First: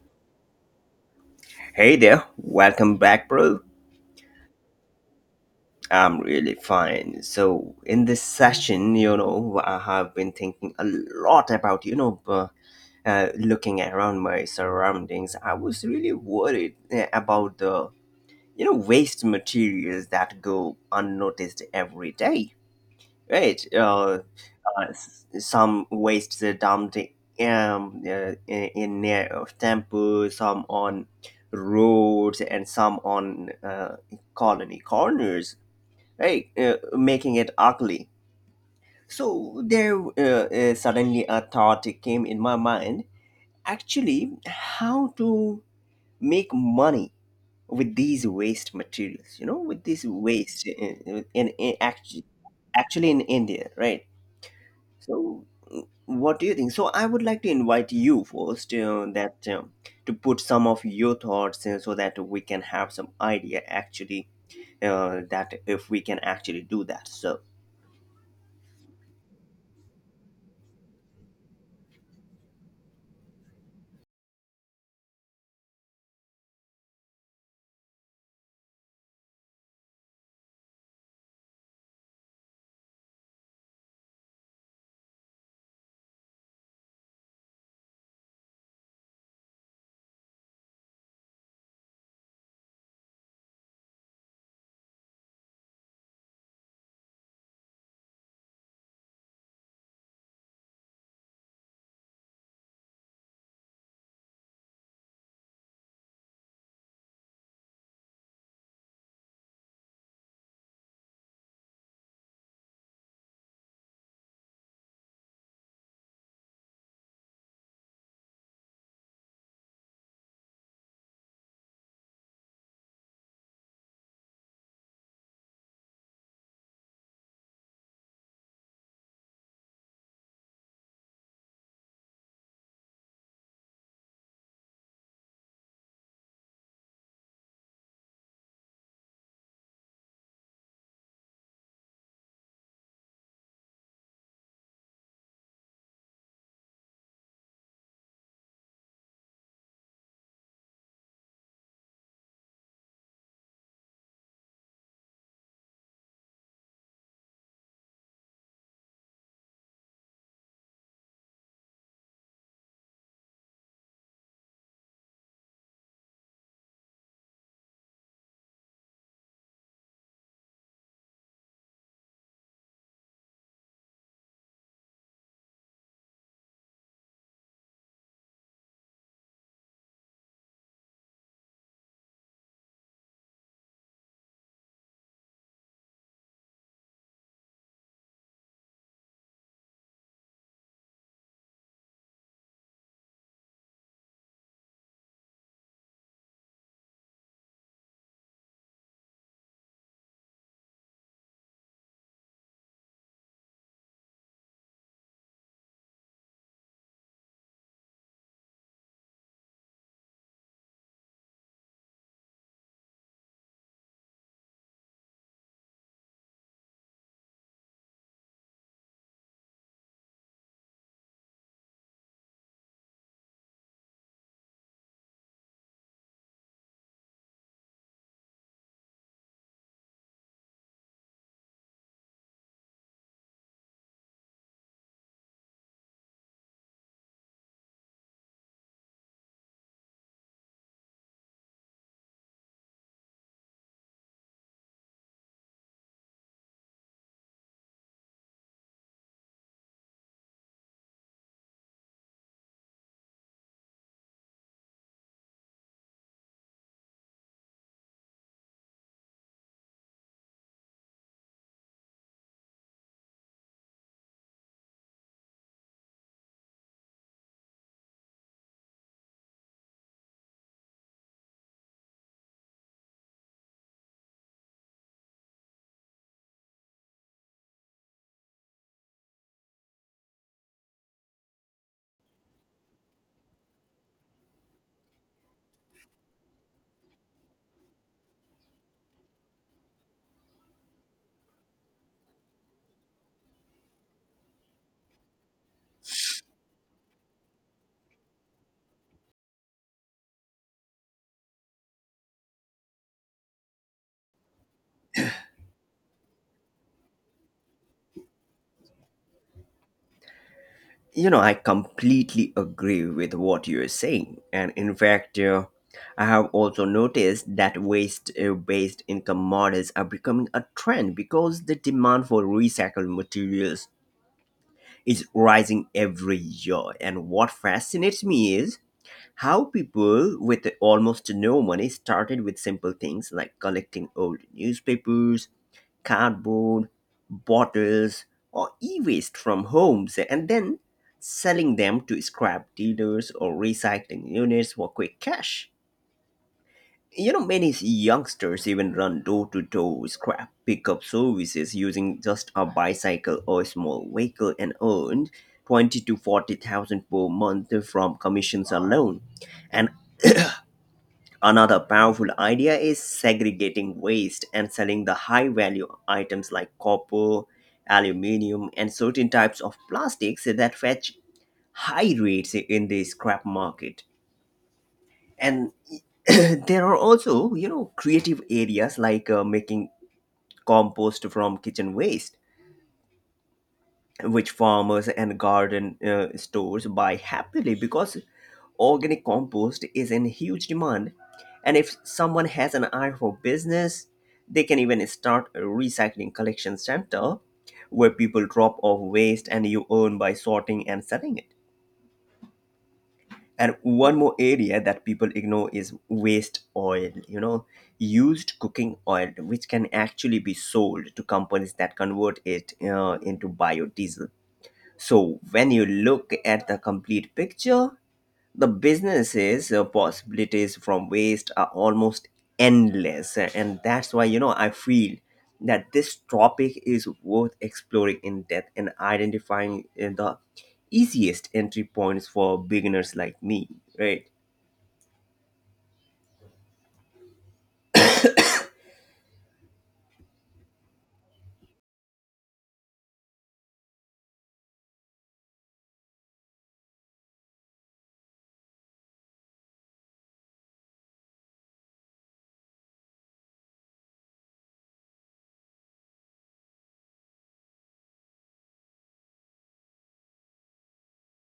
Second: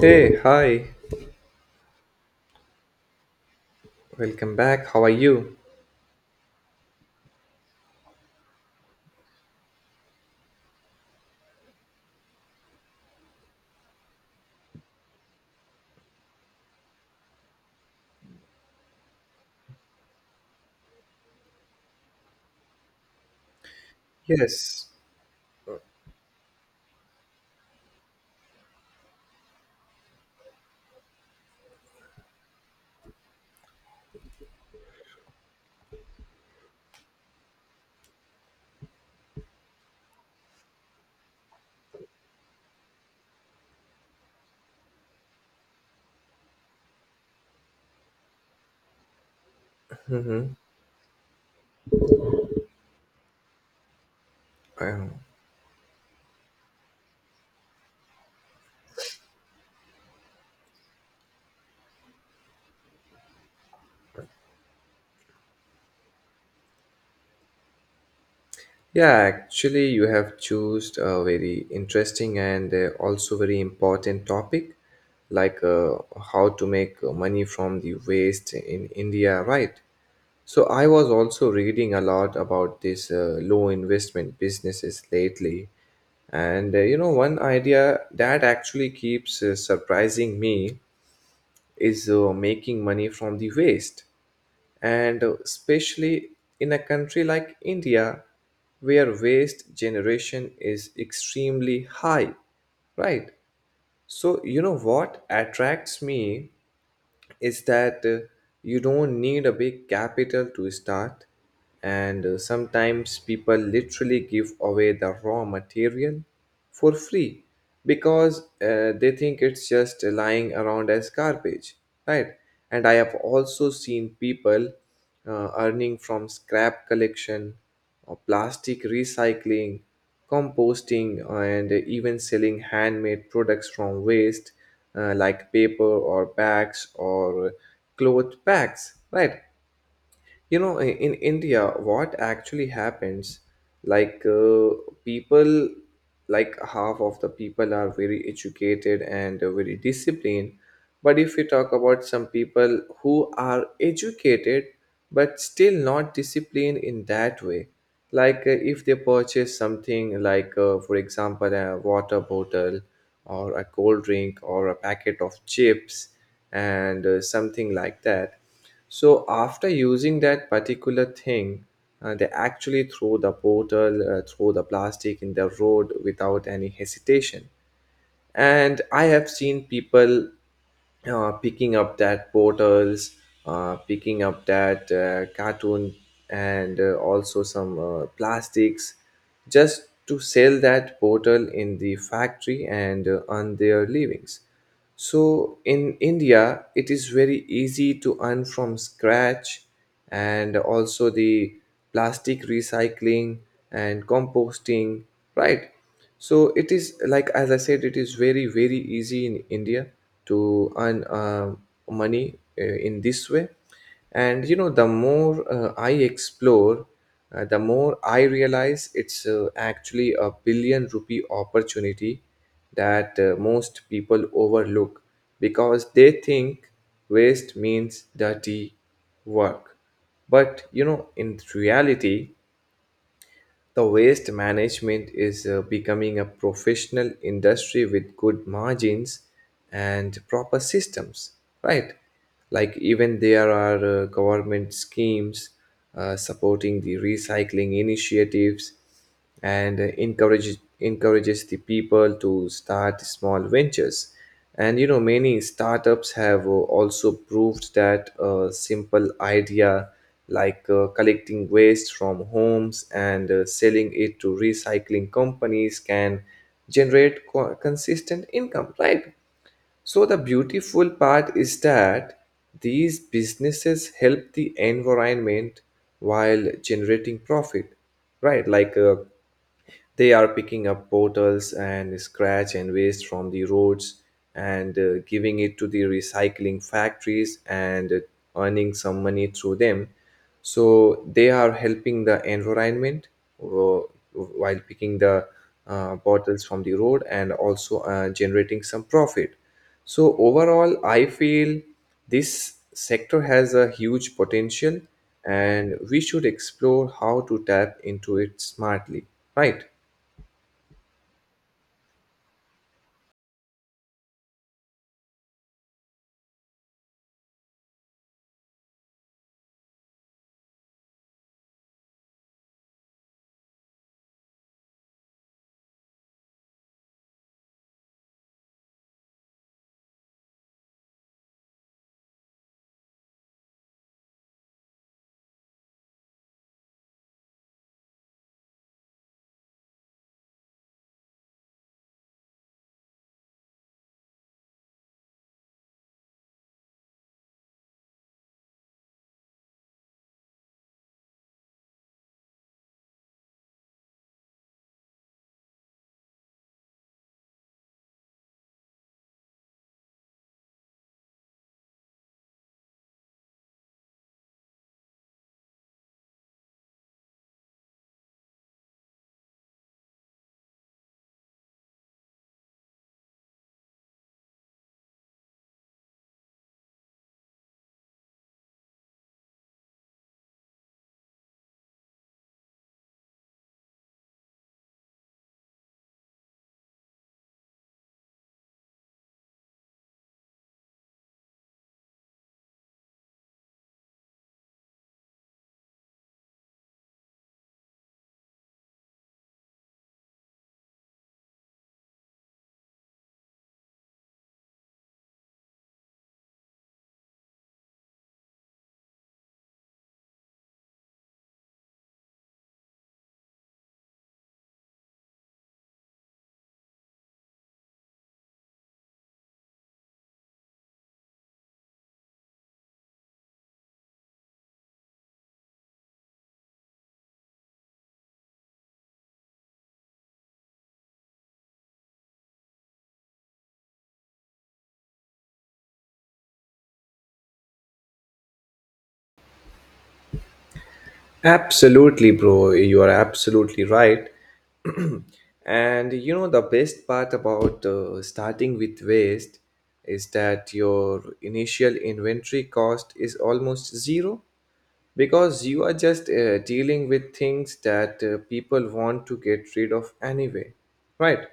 Hey, hi. Hey there, welcome back, bro. Welcome back. How are you? I'm really fine. So, in this session, I have been thinking a lot about, looking around my surroundings. I was really worried about the waste materials that go unnoticed every day, right? Yes. Some waste the dumped in a temple, some on roads, and some on colony corners, right? Making it ugly. So there suddenly a thought came in my mind. Actually, how to make money with these waste materials? You know, with this Mm-hmm. waste in actually actually in India, right? Um, So what do you think? So I would like to invite you first that to put some of your thoughts in so that we can have some idea actually that if we can actually do that. So yeah, actually, you have chosen a very interesting and also very important topic, like how to make money from the waste in India, right? So I was also reading a lot about this low investment businesses lately, and you know, one idea that actually keeps surprising me is making money from the waste, and especially in a country like India where waste generation is extremely high, right? So, you know what attracts me is that you don't need a big capital to start, and sometimes people literally give away the raw material for free because they think it's just lying around as garbage, right. And I have also seen people earning from scrap collection or plastic recycling, composting, and even selling handmade products from waste, like paper or bags or cloth bags, right? You know, in India what actually happens, like people, like half of the people are very educated and very disciplined, but if we talk about some people who are educated but still not disciplined in that way, like if they purchase something like for example a water bottle or a cold drink or a packet of chips and something like that, so after using that particular thing, they actually throw the bottle, throw the plastic in the road without any hesitation. And I have seen people picking up that portals, picking up that cartoon, and also some plastics, just to sell that portal in the factory and earn their livings. So in India, it is very easy to earn from scratch, and also the plastic recycling and composting, right? So it is like, as I said, it is very, very easy in India to earn money in this way. And you know, the more I explore, the more I realize it's actually a billion rupee opportunity that most people overlook because they think waste means dirty work. But you know, in reality, the waste management is becoming a professional industry with good margins and proper systems, right? Like, even there are government schemes supporting the recycling initiatives and encourages the people to start small ventures. And you know, many startups have also proved that a simple idea like collecting waste from homes and selling it to recycling companies can generate consistent income, right. So the beautiful part is that these businesses help the environment while generating profit, right. Like they are picking up bottles and scratch and waste from the roads and giving it to the recycling factories and earning some money through them. So they are helping the environment uh, while picking the bottles from the road and also generating some profit. So overall, I feel this sector has a huge potential and we should explore how to tap into it smartly, right? you know, I completely agree with what you're saying, and in fact, I have also noticed that waste-based income models are becoming a trend because the demand for recycled materials is rising every year. And what fascinates me is how people with almost no money started with simple things like collecting old newspapers, cardboard, bottles, or e waste from homes and then selling them to scrap dealers or recycling units for quick cash. You know, many youngsters even run door to door scrap pickup services using just a bicycle or a small vehicle and earned 20 to 40,000 per month from commissions alone. And another powerful idea is segregating waste and selling the high value items like copper, aluminium, and certain types of plastics that fetch high rates in the scrap market. And there are also, you know, creative areas like making compost from kitchen waste, which farmers and garden stores buy happily because organic compost is in huge demand, and if someone has an eye for business, they can even start a recycling collection center where people drop off waste and you earn by sorting and selling it. And one more area that people ignore is waste oil, you know, used cooking oil, which can actually be sold to companies that convert it into biodiesel. So when you look at the complete picture, the businesses possibilities from waste are almost endless and that's why you know I feel that this topic is worth exploring in depth and identifying the easiest entry points for beginners like me, right? Absolutely, bro. You are absolutely right. And you know, the best part about starting with waste is that your initial inventory cost is almost zero because you are just dealing with things that people want to get rid of anyway, right?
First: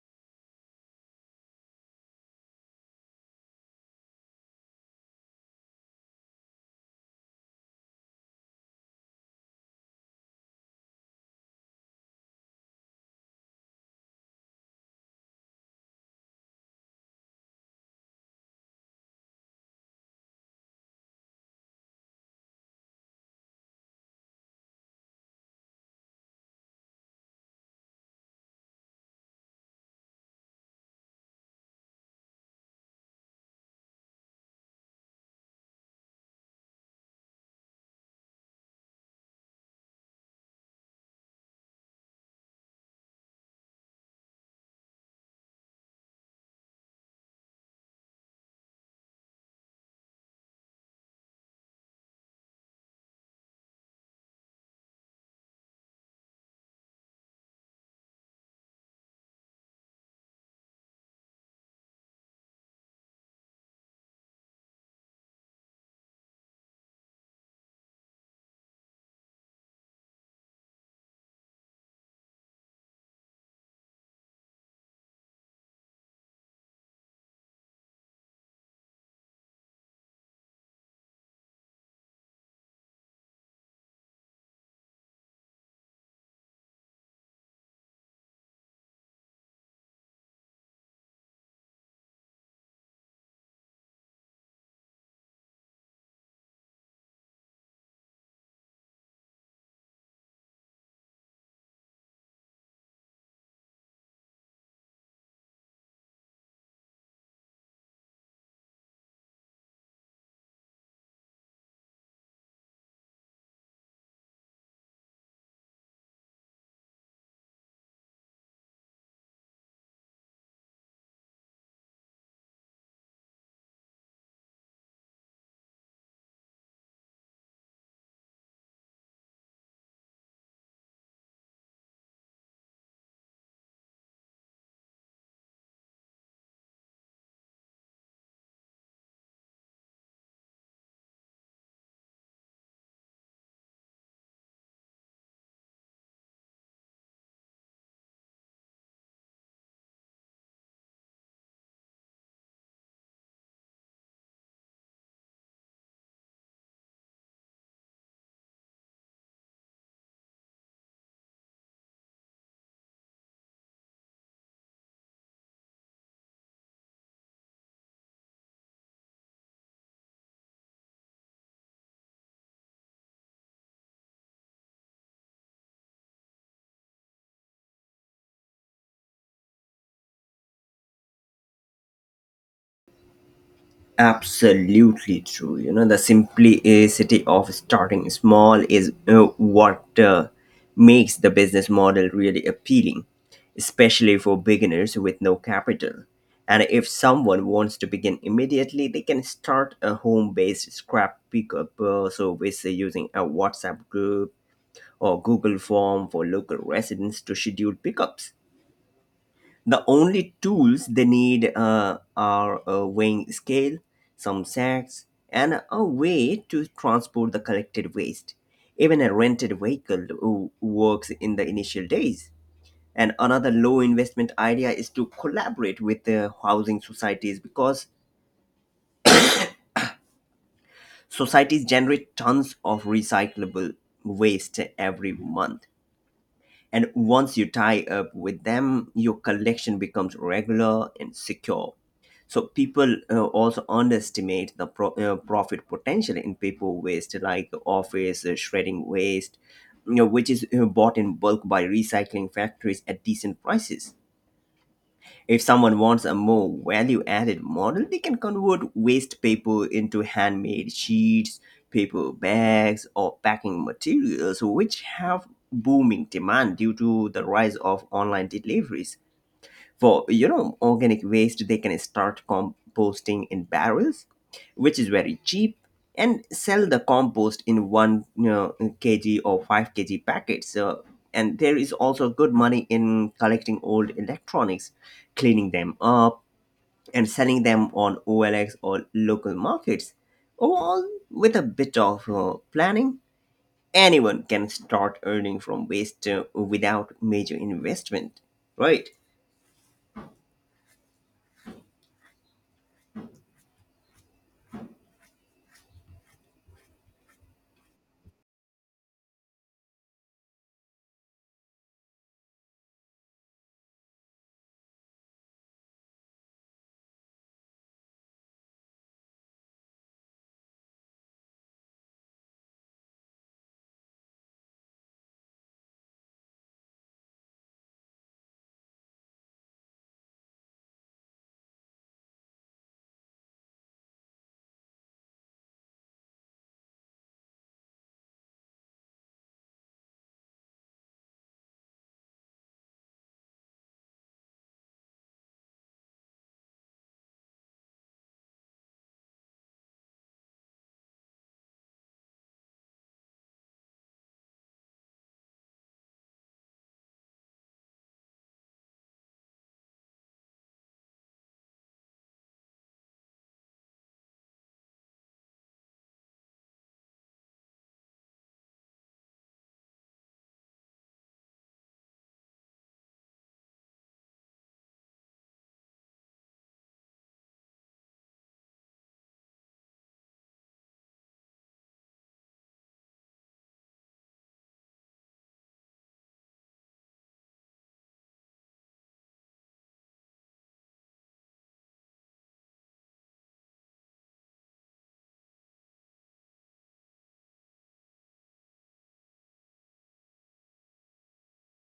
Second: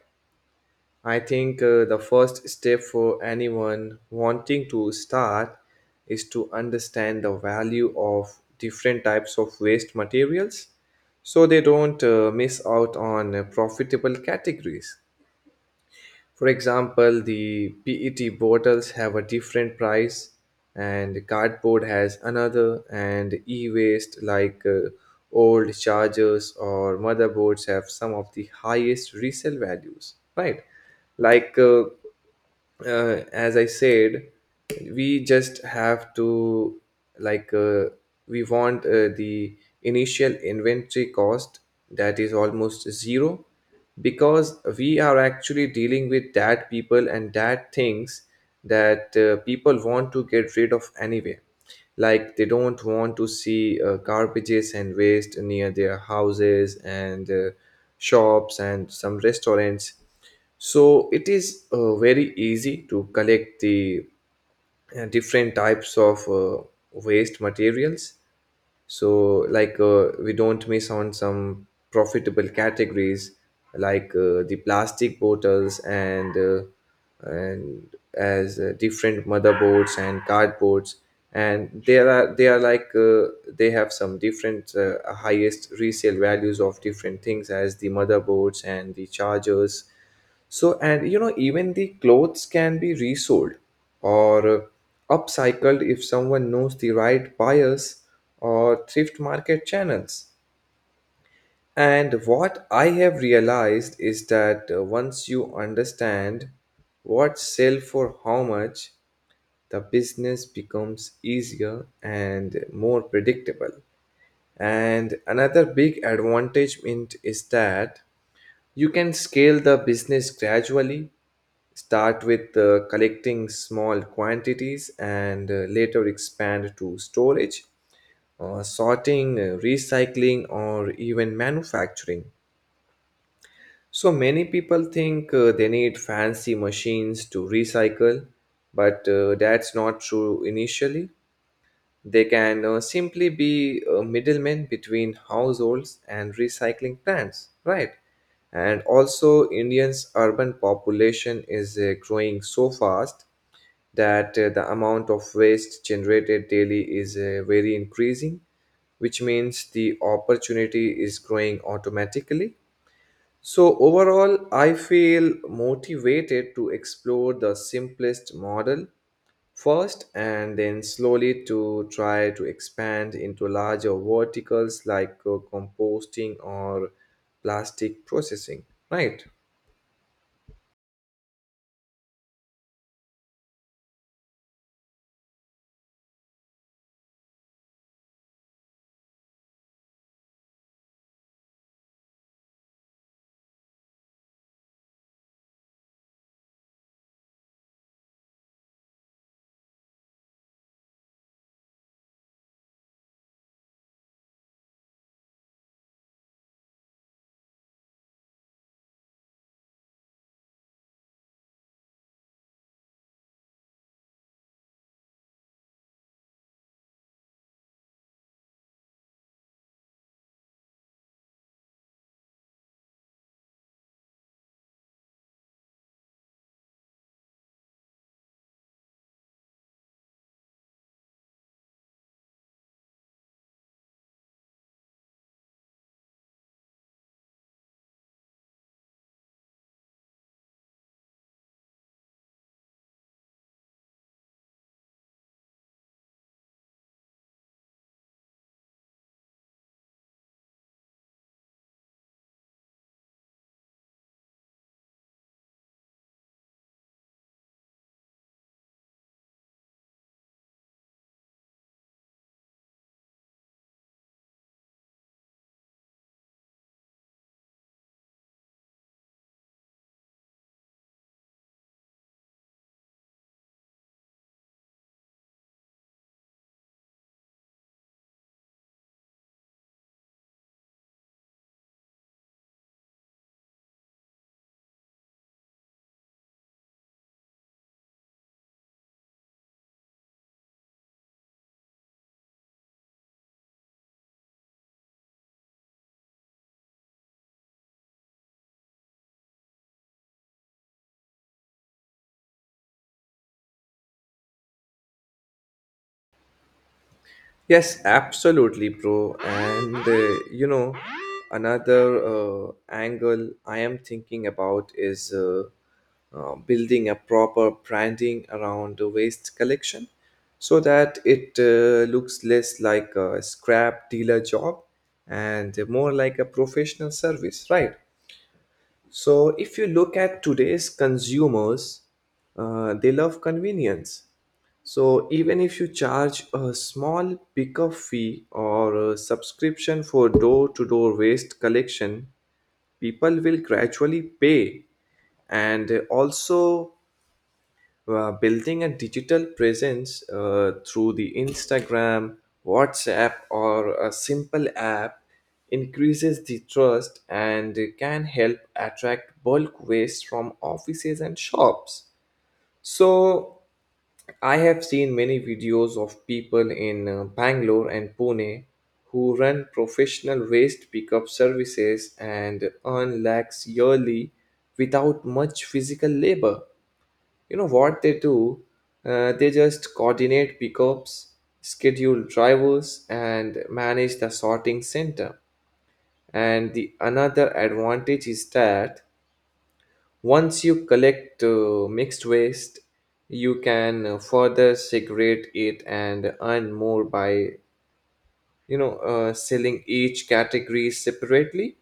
I think the first step for anyone wanting to start is to understand the value of different types of waste materials so they don't miss out on profitable categories. For example, the PET bottles have a different price, and cardboard has another, and e waste like old chargers or motherboards have some of the highest resale values, right? Like as I said, we just have to, like we want the initial inventory cost that is almost zero because we are actually dealing with that people and that things that people want to get rid of anyway, like they don't want to see garbages and waste near their houses and shops and some restaurants. So it is very easy to collect the different types of waste materials. So, like, we don't miss on some profitable categories like the plastic bottles and as different motherboards and cardboards, and there are, they are like they have some different highest resale values of different things as the motherboards and the chargers. So, and you know, even the clothes can be resold or upcycled if someone knows the right buyers or thrift market channels. And what I have realized is that once you understand what sell for how much, the business becomes easier and more predictable. And another big advantage in it is that you can scale the business gradually. Start with collecting small quantities and later expand to storage, sorting, recycling, or even manufacturing. So many people think they need fancy machines to recycle, but that's not true initially. They can simply be a middleman between households and recycling plants, right? And also, Indians' urban population is growing so fast that the amount of waste generated daily is very increasing, which means the opportunity is growing automatically. So, overall, I feel motivated to explore the simplest model first and then slowly to try to expand into larger verticals like composting or plastic processing, right? Absolutely true, you know the simplicity of starting small is what makes the business model really appealing, especially for beginners with no capital. And if someone wants to begin immediately, they can start a home-based scrap pickup service using a WhatsApp group or Google form for local residents to schedule pickups. The only tools they need are a weighing scale, some sacks, and a way to transport the collected waste. Even a rented vehicle works in the initial days. And another low investment idea is to collaborate with the housing societies because societies generate tons of recyclable waste every month. And once you tie up with them, your collection becomes regular and secure. So people also underestimate the profit potential in paper waste, like office shredding waste, you know, which is bought in bulk by recycling factories at decent prices. If someone wants a more value added model, they can convert waste paper into handmade sheets, paper bags, or packing materials, which have booming demand due to the rise of online deliveries. For, you know, organic waste, they can start composting in barrels, which is very cheap, and sell the compost in 1, you know, kg or 5 kg packets. So and there is also good money in collecting old electronics, cleaning them up, and selling them on OLX or local markets. Overall, with a bit of planning, anyone can start earning from waste without major investment, right? Yes, absolutely, bro. And you know, another angle I am thinking about is building a proper branding around the waste collection so that it looks less like a scrap dealer job and more like a professional service, right? So, if you look at today's consumers, they love convenience. So, even if you charge a small pickup fee or a subscription for door to door waste collection, people will gradually pay. And also, building a digital presence through the Instagram, WhatsApp, or a simple app increases the trust and can help attract bulk waste from offices and shops. So, I have seen many videos of people in Bangalore and Pune who run professional waste pickup services and earn lakhs yearly without much physical labor. You know what they do? They just coordinate pickups, schedule drivers, and manage the sorting center. And the another advantage is that once you collect mixed waste, you can further segregate it and earn more by, you know, selling each category separately.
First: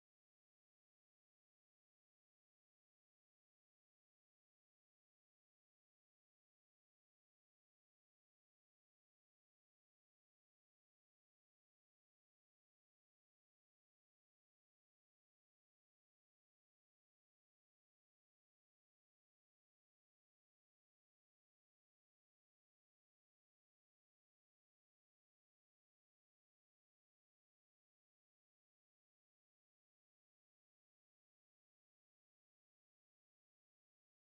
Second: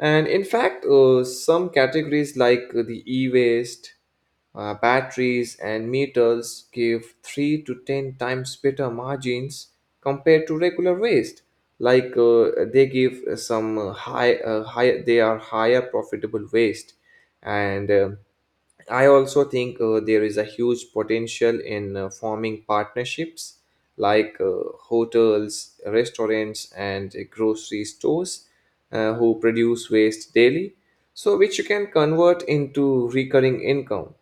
And in fact, some categories like the e waste, batteries, and metals give 3 to 10 times better margins compared to regular waste. Like they give some high, they are higher profitable waste, and I also think there is a huge potential in forming partnerships like hotels, restaurants, and grocery stores who produce waste daily, so which you can convert into recurring income.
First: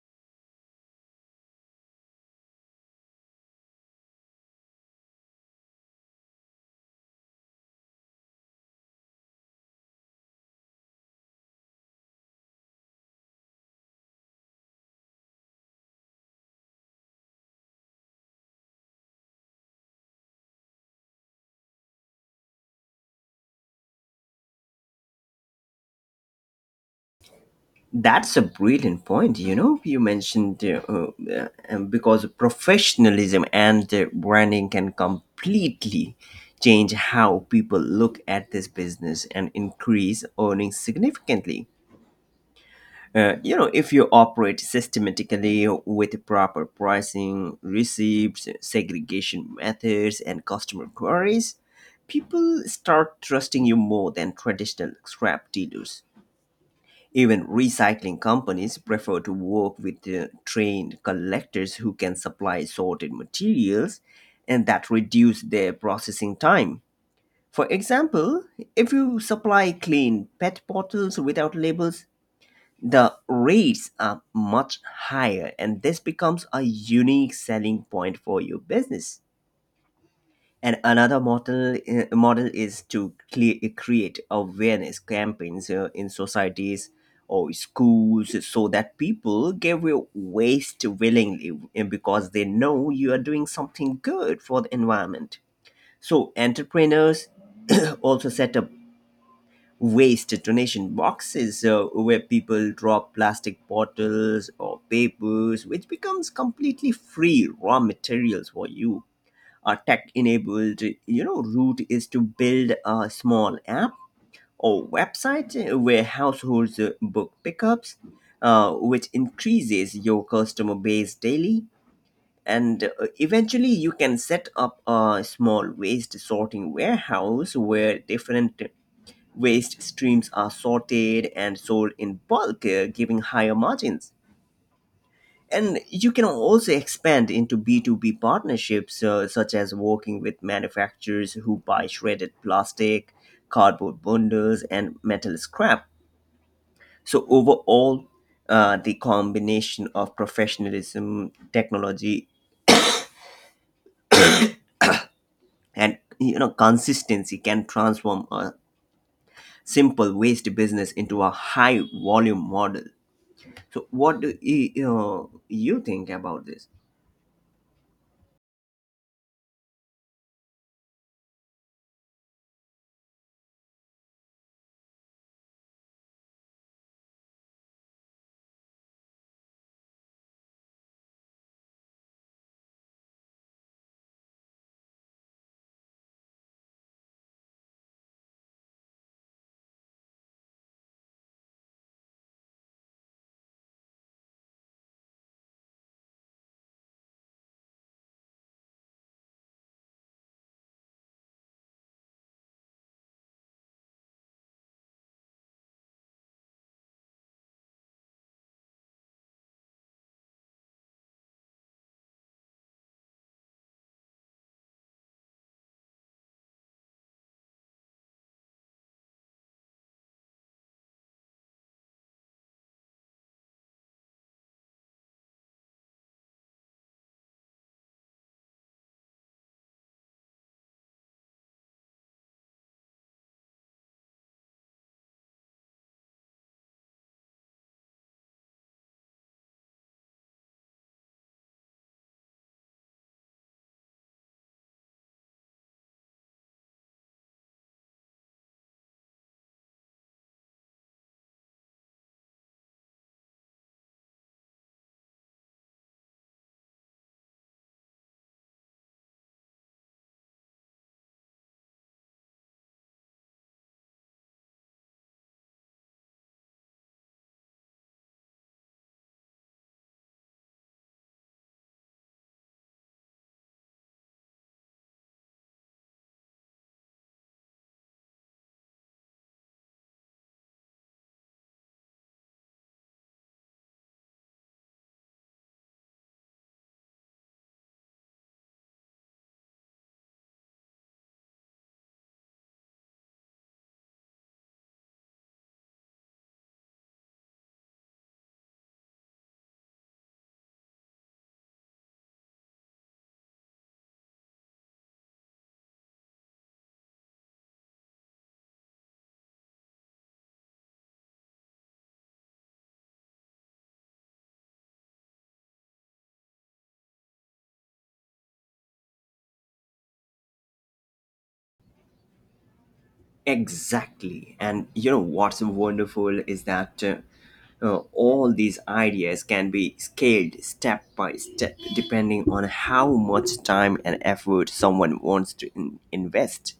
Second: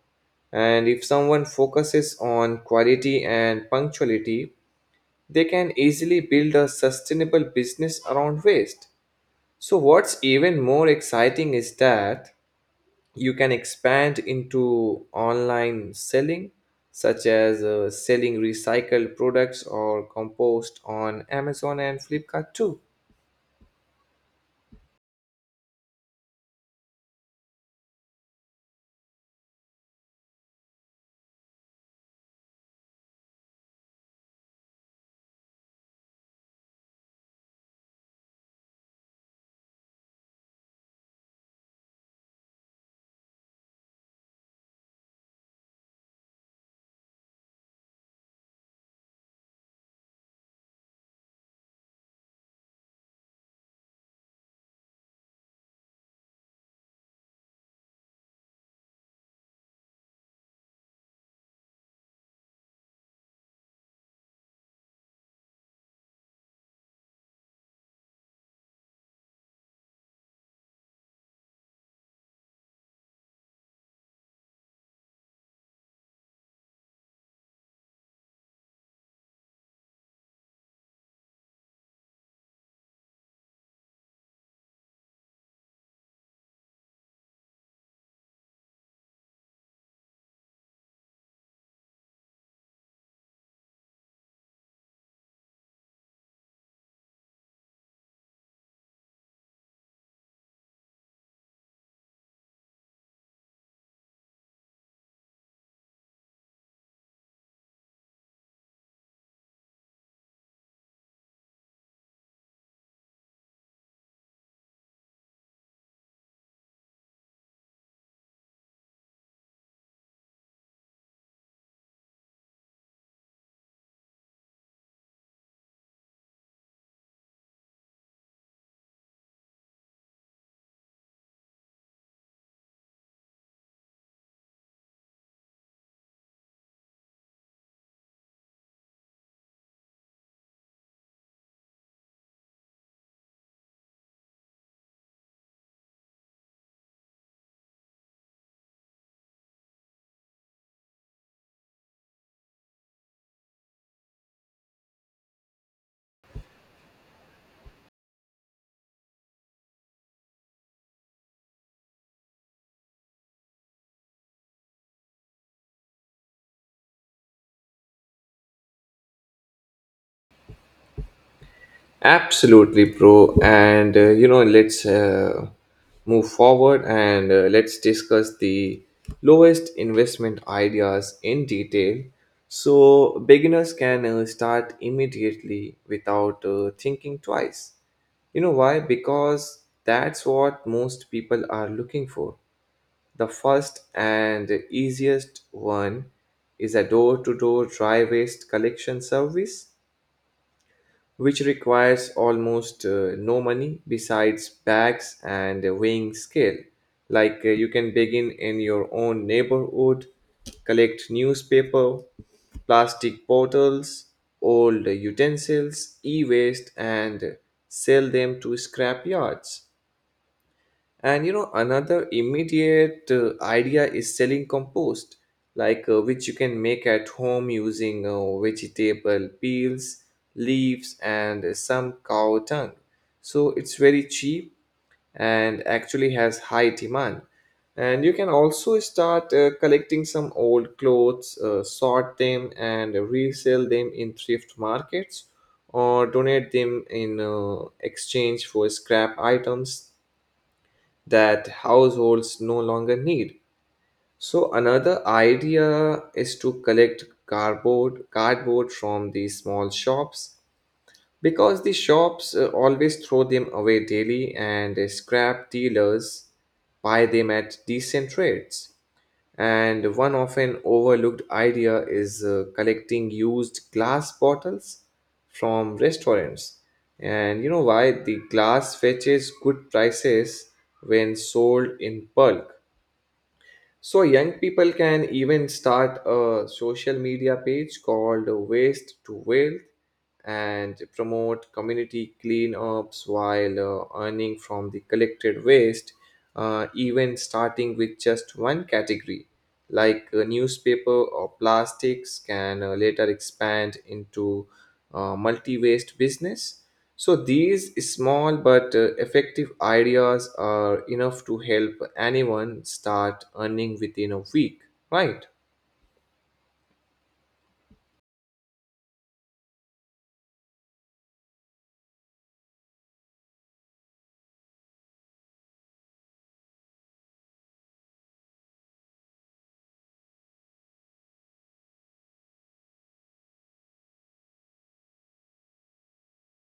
And if someone focuses on quality and punctuality, they can easily build a sustainable business around waste. So, what's even more exciting is that you can expand into online selling, such as selling recycled products or compost on Amazon and Flipkart too. That's a brilliant point. You know, you mentioned because professionalism and branding can completely change how people look at this business and increase earnings significantly. You know, if you operate systematically with proper pricing, receipts, segregation methods, and customer queries, people start trusting you more than traditional scrap dealers. Even recycling companies prefer to work with trained collectors who can supply sorted materials, and that reduce their processing time. For example, if you supply clean PET bottles without labels, the rates are much higher and this becomes a unique selling point for your business. And another model is to create awareness campaigns in societies or schools so that people give away waste willingly and because they know you are doing something good for the environment. So entrepreneurs also set up waste donation boxes where people drop plastic bottles or papers, which becomes completely free raw materials for you. Tech enabled, you know, route is to build a small app or website where households book pickups, which increases your customer base daily. And eventually, you can set up a small waste sorting warehouse where different waste streams are sorted and sold in bulk, giving higher margins. And you can also expand into B2B partnerships such as working with manufacturers who buy shredded plastic, cardboard bundles, and metal scrap. So overall, the combination of professionalism, technology, and you know consistency can transform a simple waste business into a high volume model. So what do you know, you think about this? Absolutely, bro. And you know, let's move forward and let's discuss the lowest investment ideas in detail so beginners can start immediately without thinking twice. You know why? Because that's what most people are looking for. The first and easiest one is a door to door dry waste collection service, which requires almost no money besides bags and a weighing scale. Like you can begin in your own neighborhood, collect newspaper, plastic bottles, old utensils, e waste, and sell them to scrap yards. And you know, another immediate idea is selling compost, like which you can make at home using vegetable peels, leaves, and some cow tongue. So it's very cheap and actually has high demand. And you can also start collecting some old clothes, sort them, and resell them in thrift markets or donate them in exchange for scrap items that households no longer need. So another idea is to collect cardboard from the small shops because the shops always throw them away daily and scrap dealers buy them at decent rates. And one often overlooked idea is collecting used glass bottles from restaurants. And you know why? The glass fetches good prices when sold in bulk. So young people can even start a social media page called Waste to Wealth and promote community cleanups while earning from the collected waste, even starting with just one category. Like newspaper or plastics can later expand into multi waste business. So these small but effective ideas are enough to help anyone start earning within a week, right? Exactly. And you know what's wonderful is that all these ideas can be scaled step by step depending on how much time and effort someone wants to invest.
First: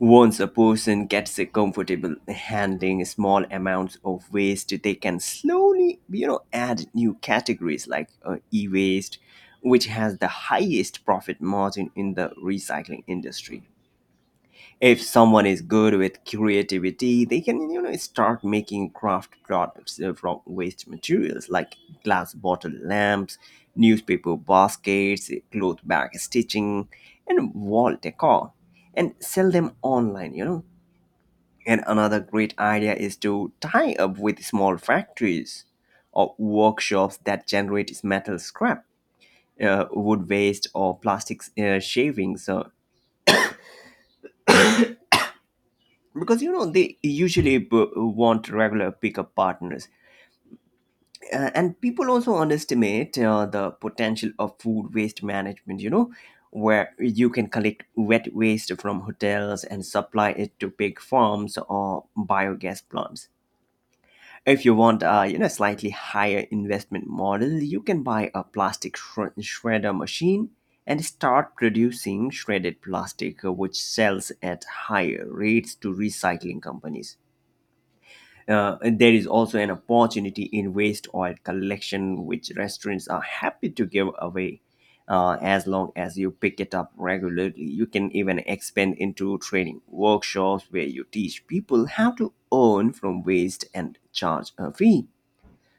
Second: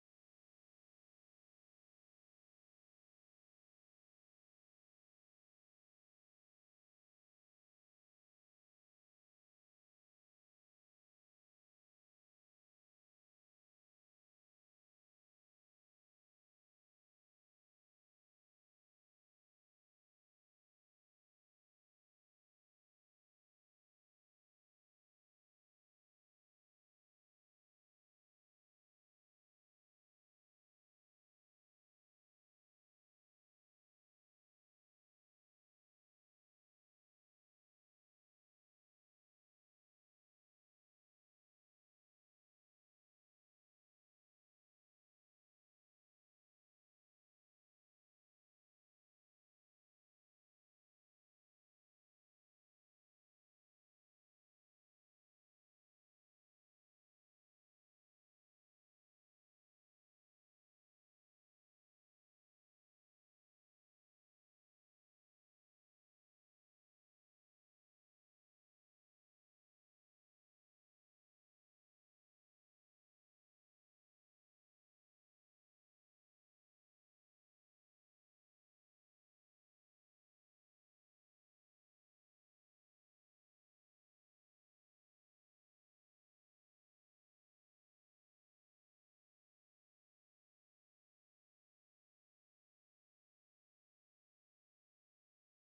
Once a person gets comfortable handling small amounts of waste, they can slowly, you know, add new categories like e-waste, which has the highest profit margin in the recycling industry. If someone is good with creativity, they can you know start making craft products from waste materials like glass bottle lamps, newspaper baskets, cloth bag stitching, and wall decor, and sell them online, you know. And another great idea is to tie up with small factories or workshops that generate metal scrap, wood waste, or plastic shavings, because you know they usually want regular pickup partners. And people also underestimate the potential of food waste management, you know, where you can collect wet waste from hotels and supply it to big farms or biogas plants. If you want a, you know, slightly higher investment model, you can buy a plastic shredder machine and start producing shredded plastic, which sells at higher rates to recycling companies. There is also an opportunity in waste oil collection, which restaurants are happy to give away. As long as you pick it up regularly, you can even expand into training workshops where you teach people how to earn from waste and charge a fee.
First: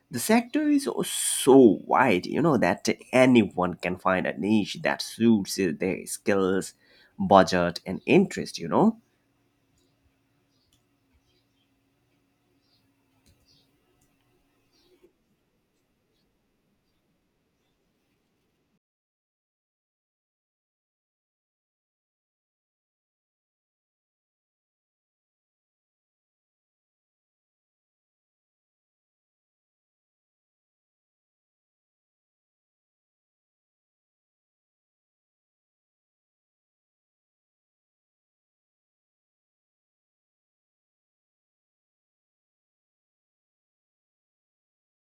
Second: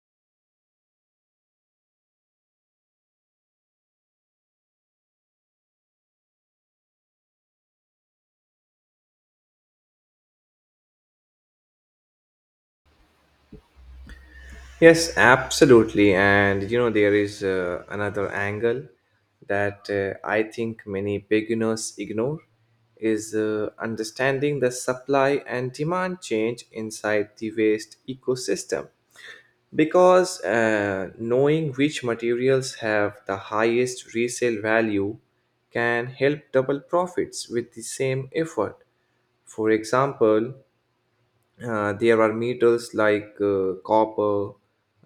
The sector is so wide, you know, that anyone can find a niche that suits their skills, budget, and interest, you know. Yes, absolutely. And there is another angle that I think many beginners ignore is understanding the supply and demand change inside the waste ecosystem. Because knowing which materials have the highest resale value can help double profits with the same effort. For example, there are metals like copper,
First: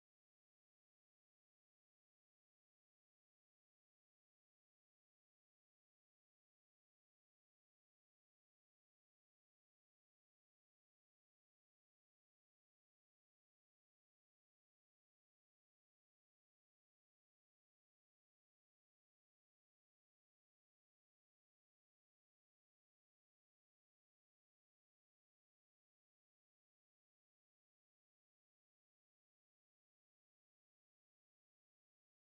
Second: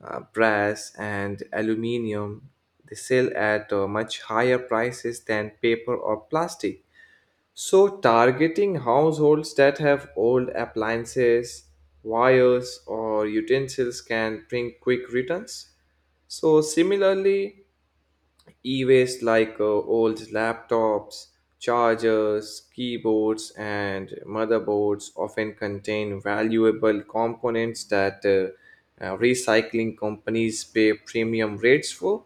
brass, and aluminium. They sell at much higher prices than paper or plastic, so targeting households that have old appliances, wires, or utensils can bring quick returns. So, similarly, e-waste like old laptops, chargers, keyboards, and motherboards often contain valuable components that recycling companies pay premium rates for.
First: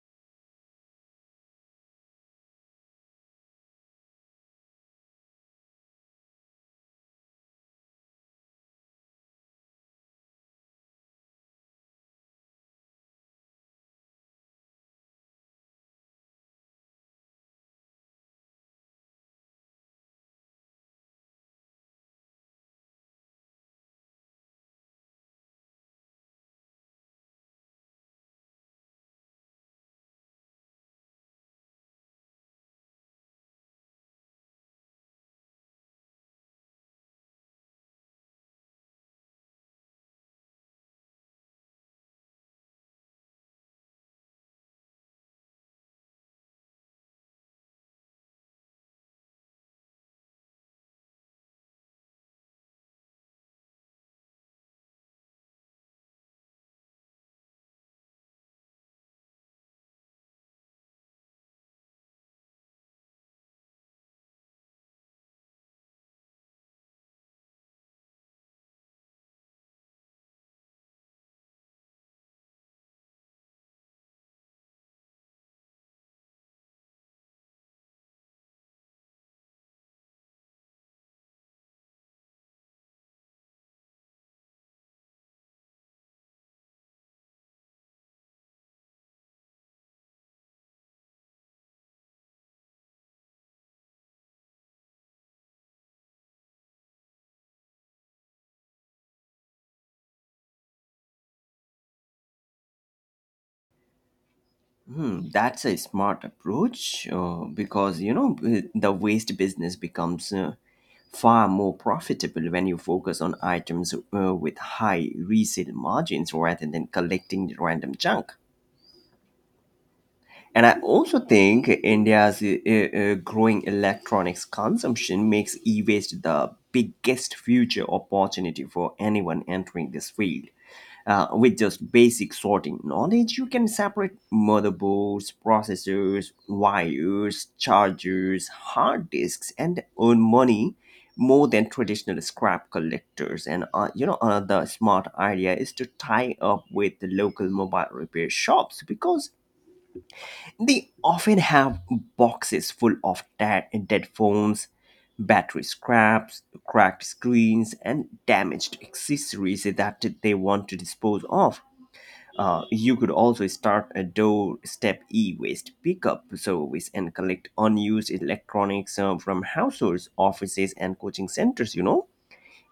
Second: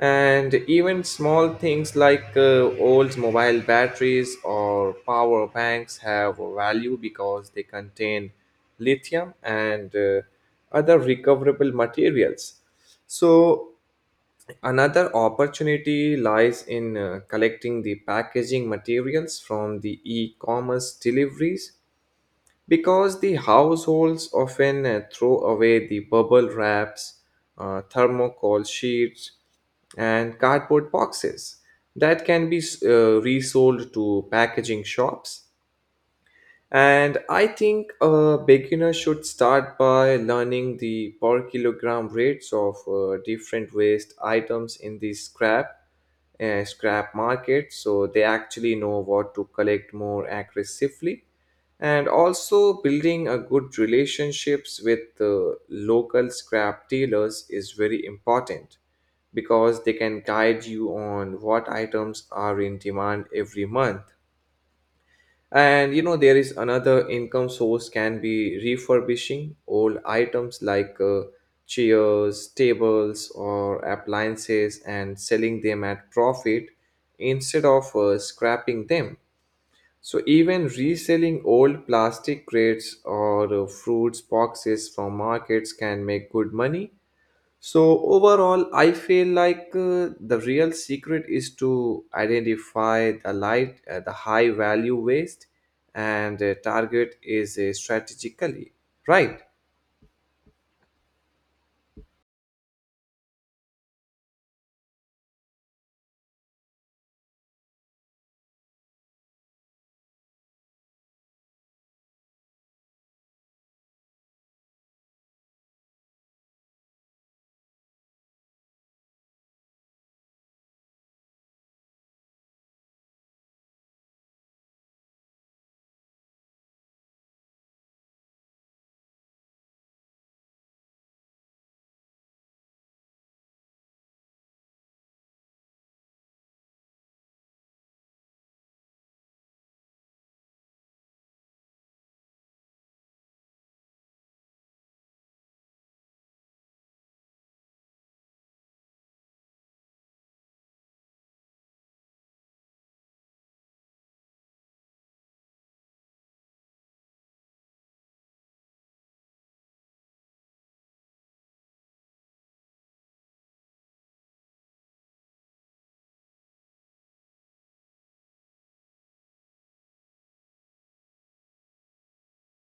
And even small things like old mobile batteries or power banks have value because they contain lithium and other recoverable materials. So, Another opportunity lies in collecting the packaging materials from the e commerce deliveries, because the households often throw away the bubble wraps, thermocol sheets, and cardboard boxes that can be resold to packaging shops. And I think a beginner should start by learning the per kilogram rates of different waste items in the scrap market, so they actually know what to collect more aggressively. And also, building a good relationships with the local scrap dealers is very important, because they can guide you on what items are in demand every month. And there is another income source can be refurbishing old items like chairs, tables, or appliances and selling them at profit instead of scrapping them. So, even reselling old plastic crates or fruits boxes from markets can make good money. So overall, I feel like the real secret is to identify the high value waste, and target is strategically, right. Hmm, that's a smart approach because you know the waste business becomes far more profitable when you focus on items with high resale margins rather than collecting random junk. And I also think India's growing electronics consumption makes e-waste the biggest future opportunity for anyone entering this field. With just basic sorting knowledge, you can separate motherboards, processors, wires, chargers, hard disks, and earn money more than traditional scrap collectors. And you know, another smart idea is to tie up with the local mobile repair shops because they often have boxes full of dead phones, battery scraps, cracked screens, and damaged accessories that they want to dispose of. You could also start a doorstep e-waste pickup service and collect unused electronics from households, offices, and coaching centers, you know.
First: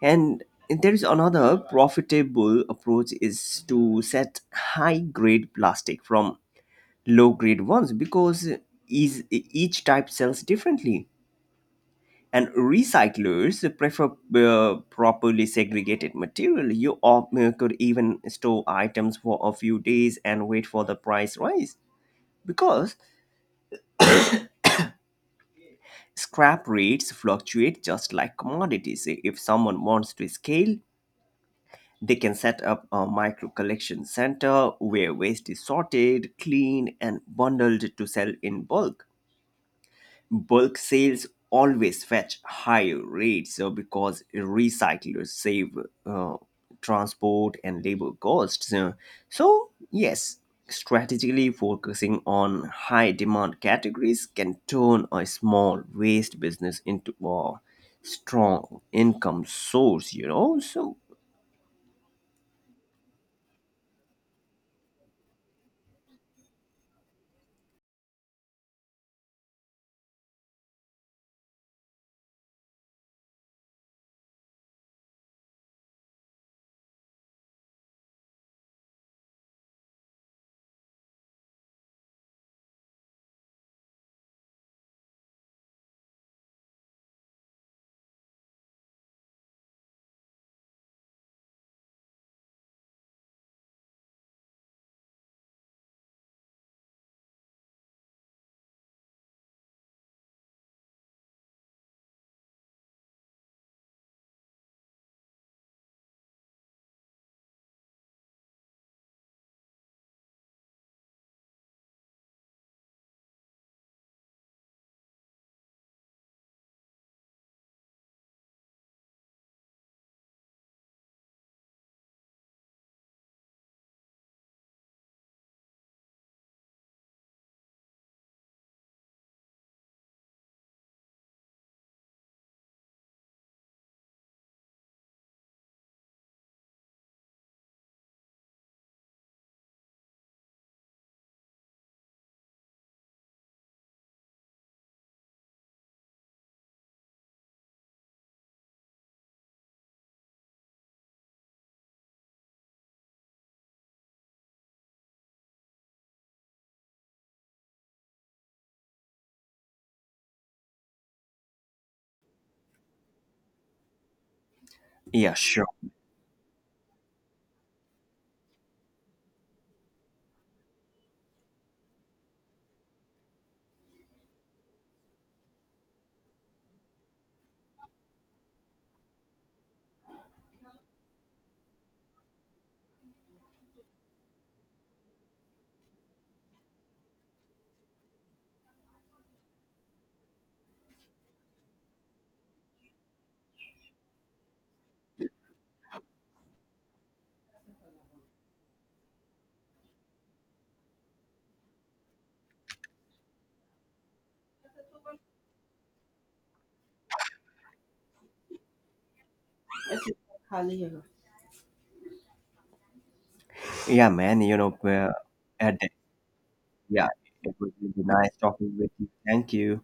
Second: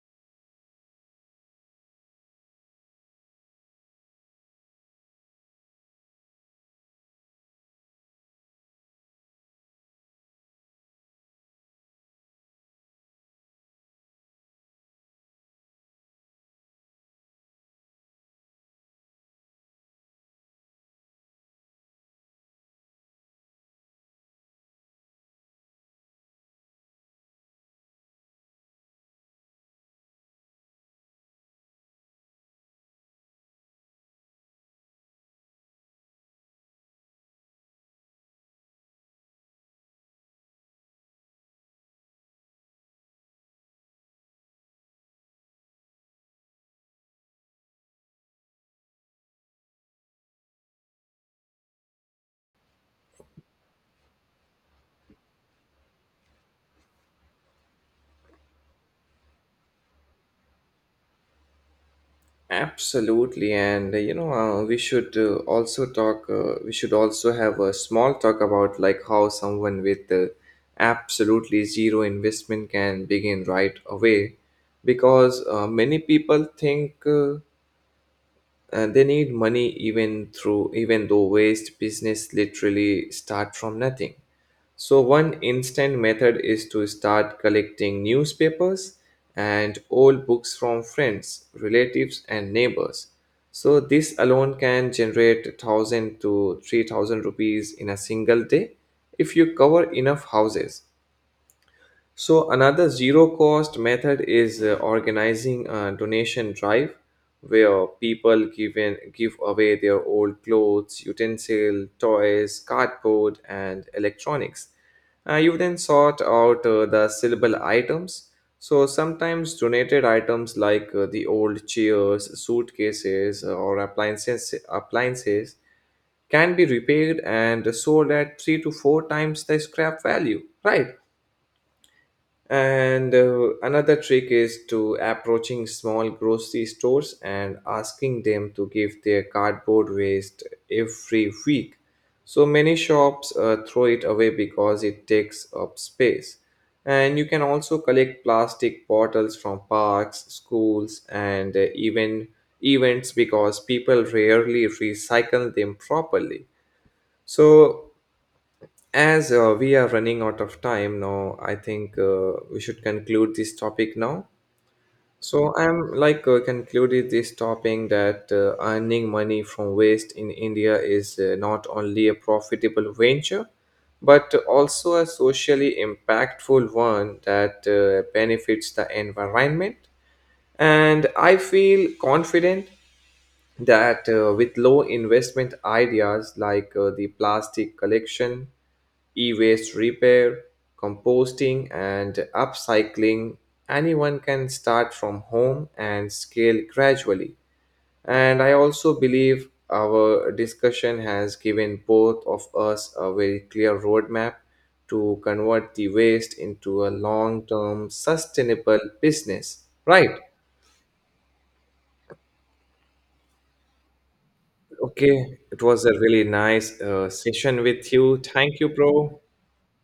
And there is another profitable approach is to set high-grade plastic from low-grade ones because is each type sells differently and recyclers prefer properly segregated material. You could even store items for a few days and wait for the price rise because scrap rates fluctuate just like commodities. If someone wants to scale, they can set up a micro collection center where waste is sorted, cleaned, and bundled to sell in bulk. Bulk sales always fetch higher rates so because recyclers save uh, transport and labor costs. So, yes, strategically focusing on high demand categories can turn a small waste business into a strong income source, you know. So, Absolutely, and we should also talk. We should also have a small talk about like how someone with absolutely zero investment can begin right away, because many people think. And they need money even though waste business literally start from nothing. So one instant method is to start collecting newspapers and old books from friends, relatives, and neighbors. So this alone can generate 1,000 to 3,000 rupees in a single day if you cover enough houses. So, another zero cost method is organizing a donation drive where people give away their old clothes, utensil, toys, cardboard, and electronics. You then sort out the sellable items. So, sometimes donated items like the old chairs, suitcases, or appliances can be repaired and sold at three to four times the scrap value, right? And another trick is to approaching small grocery stores and asking them to give their cardboard waste every week. So many shops throw it away because it takes up space. And you can also collect plastic bottles from parks, schools, and even events, because people rarely recycle them properly. So, as we are running out of time now, I think we should conclude this topic now. yeah, So sure. I'm like concluded this topic that earning money from waste in India is not only a profitable venture, but also a socially impactful one that benefits the environment. And I feel confident that with low investment ideas like the plastic collection, e-waste repair, composting, and upcycling, anyone can start from home and scale gradually. And I also believe our discussion has given both of us a very clear roadmap to convert the waste into a long term sustainable business. Okay, Right. Hallelujah. Yeah, man, Okay. It at was the, a really nice yeah, it session would with be you. nice Thank you, talking with you. bro. Thank you.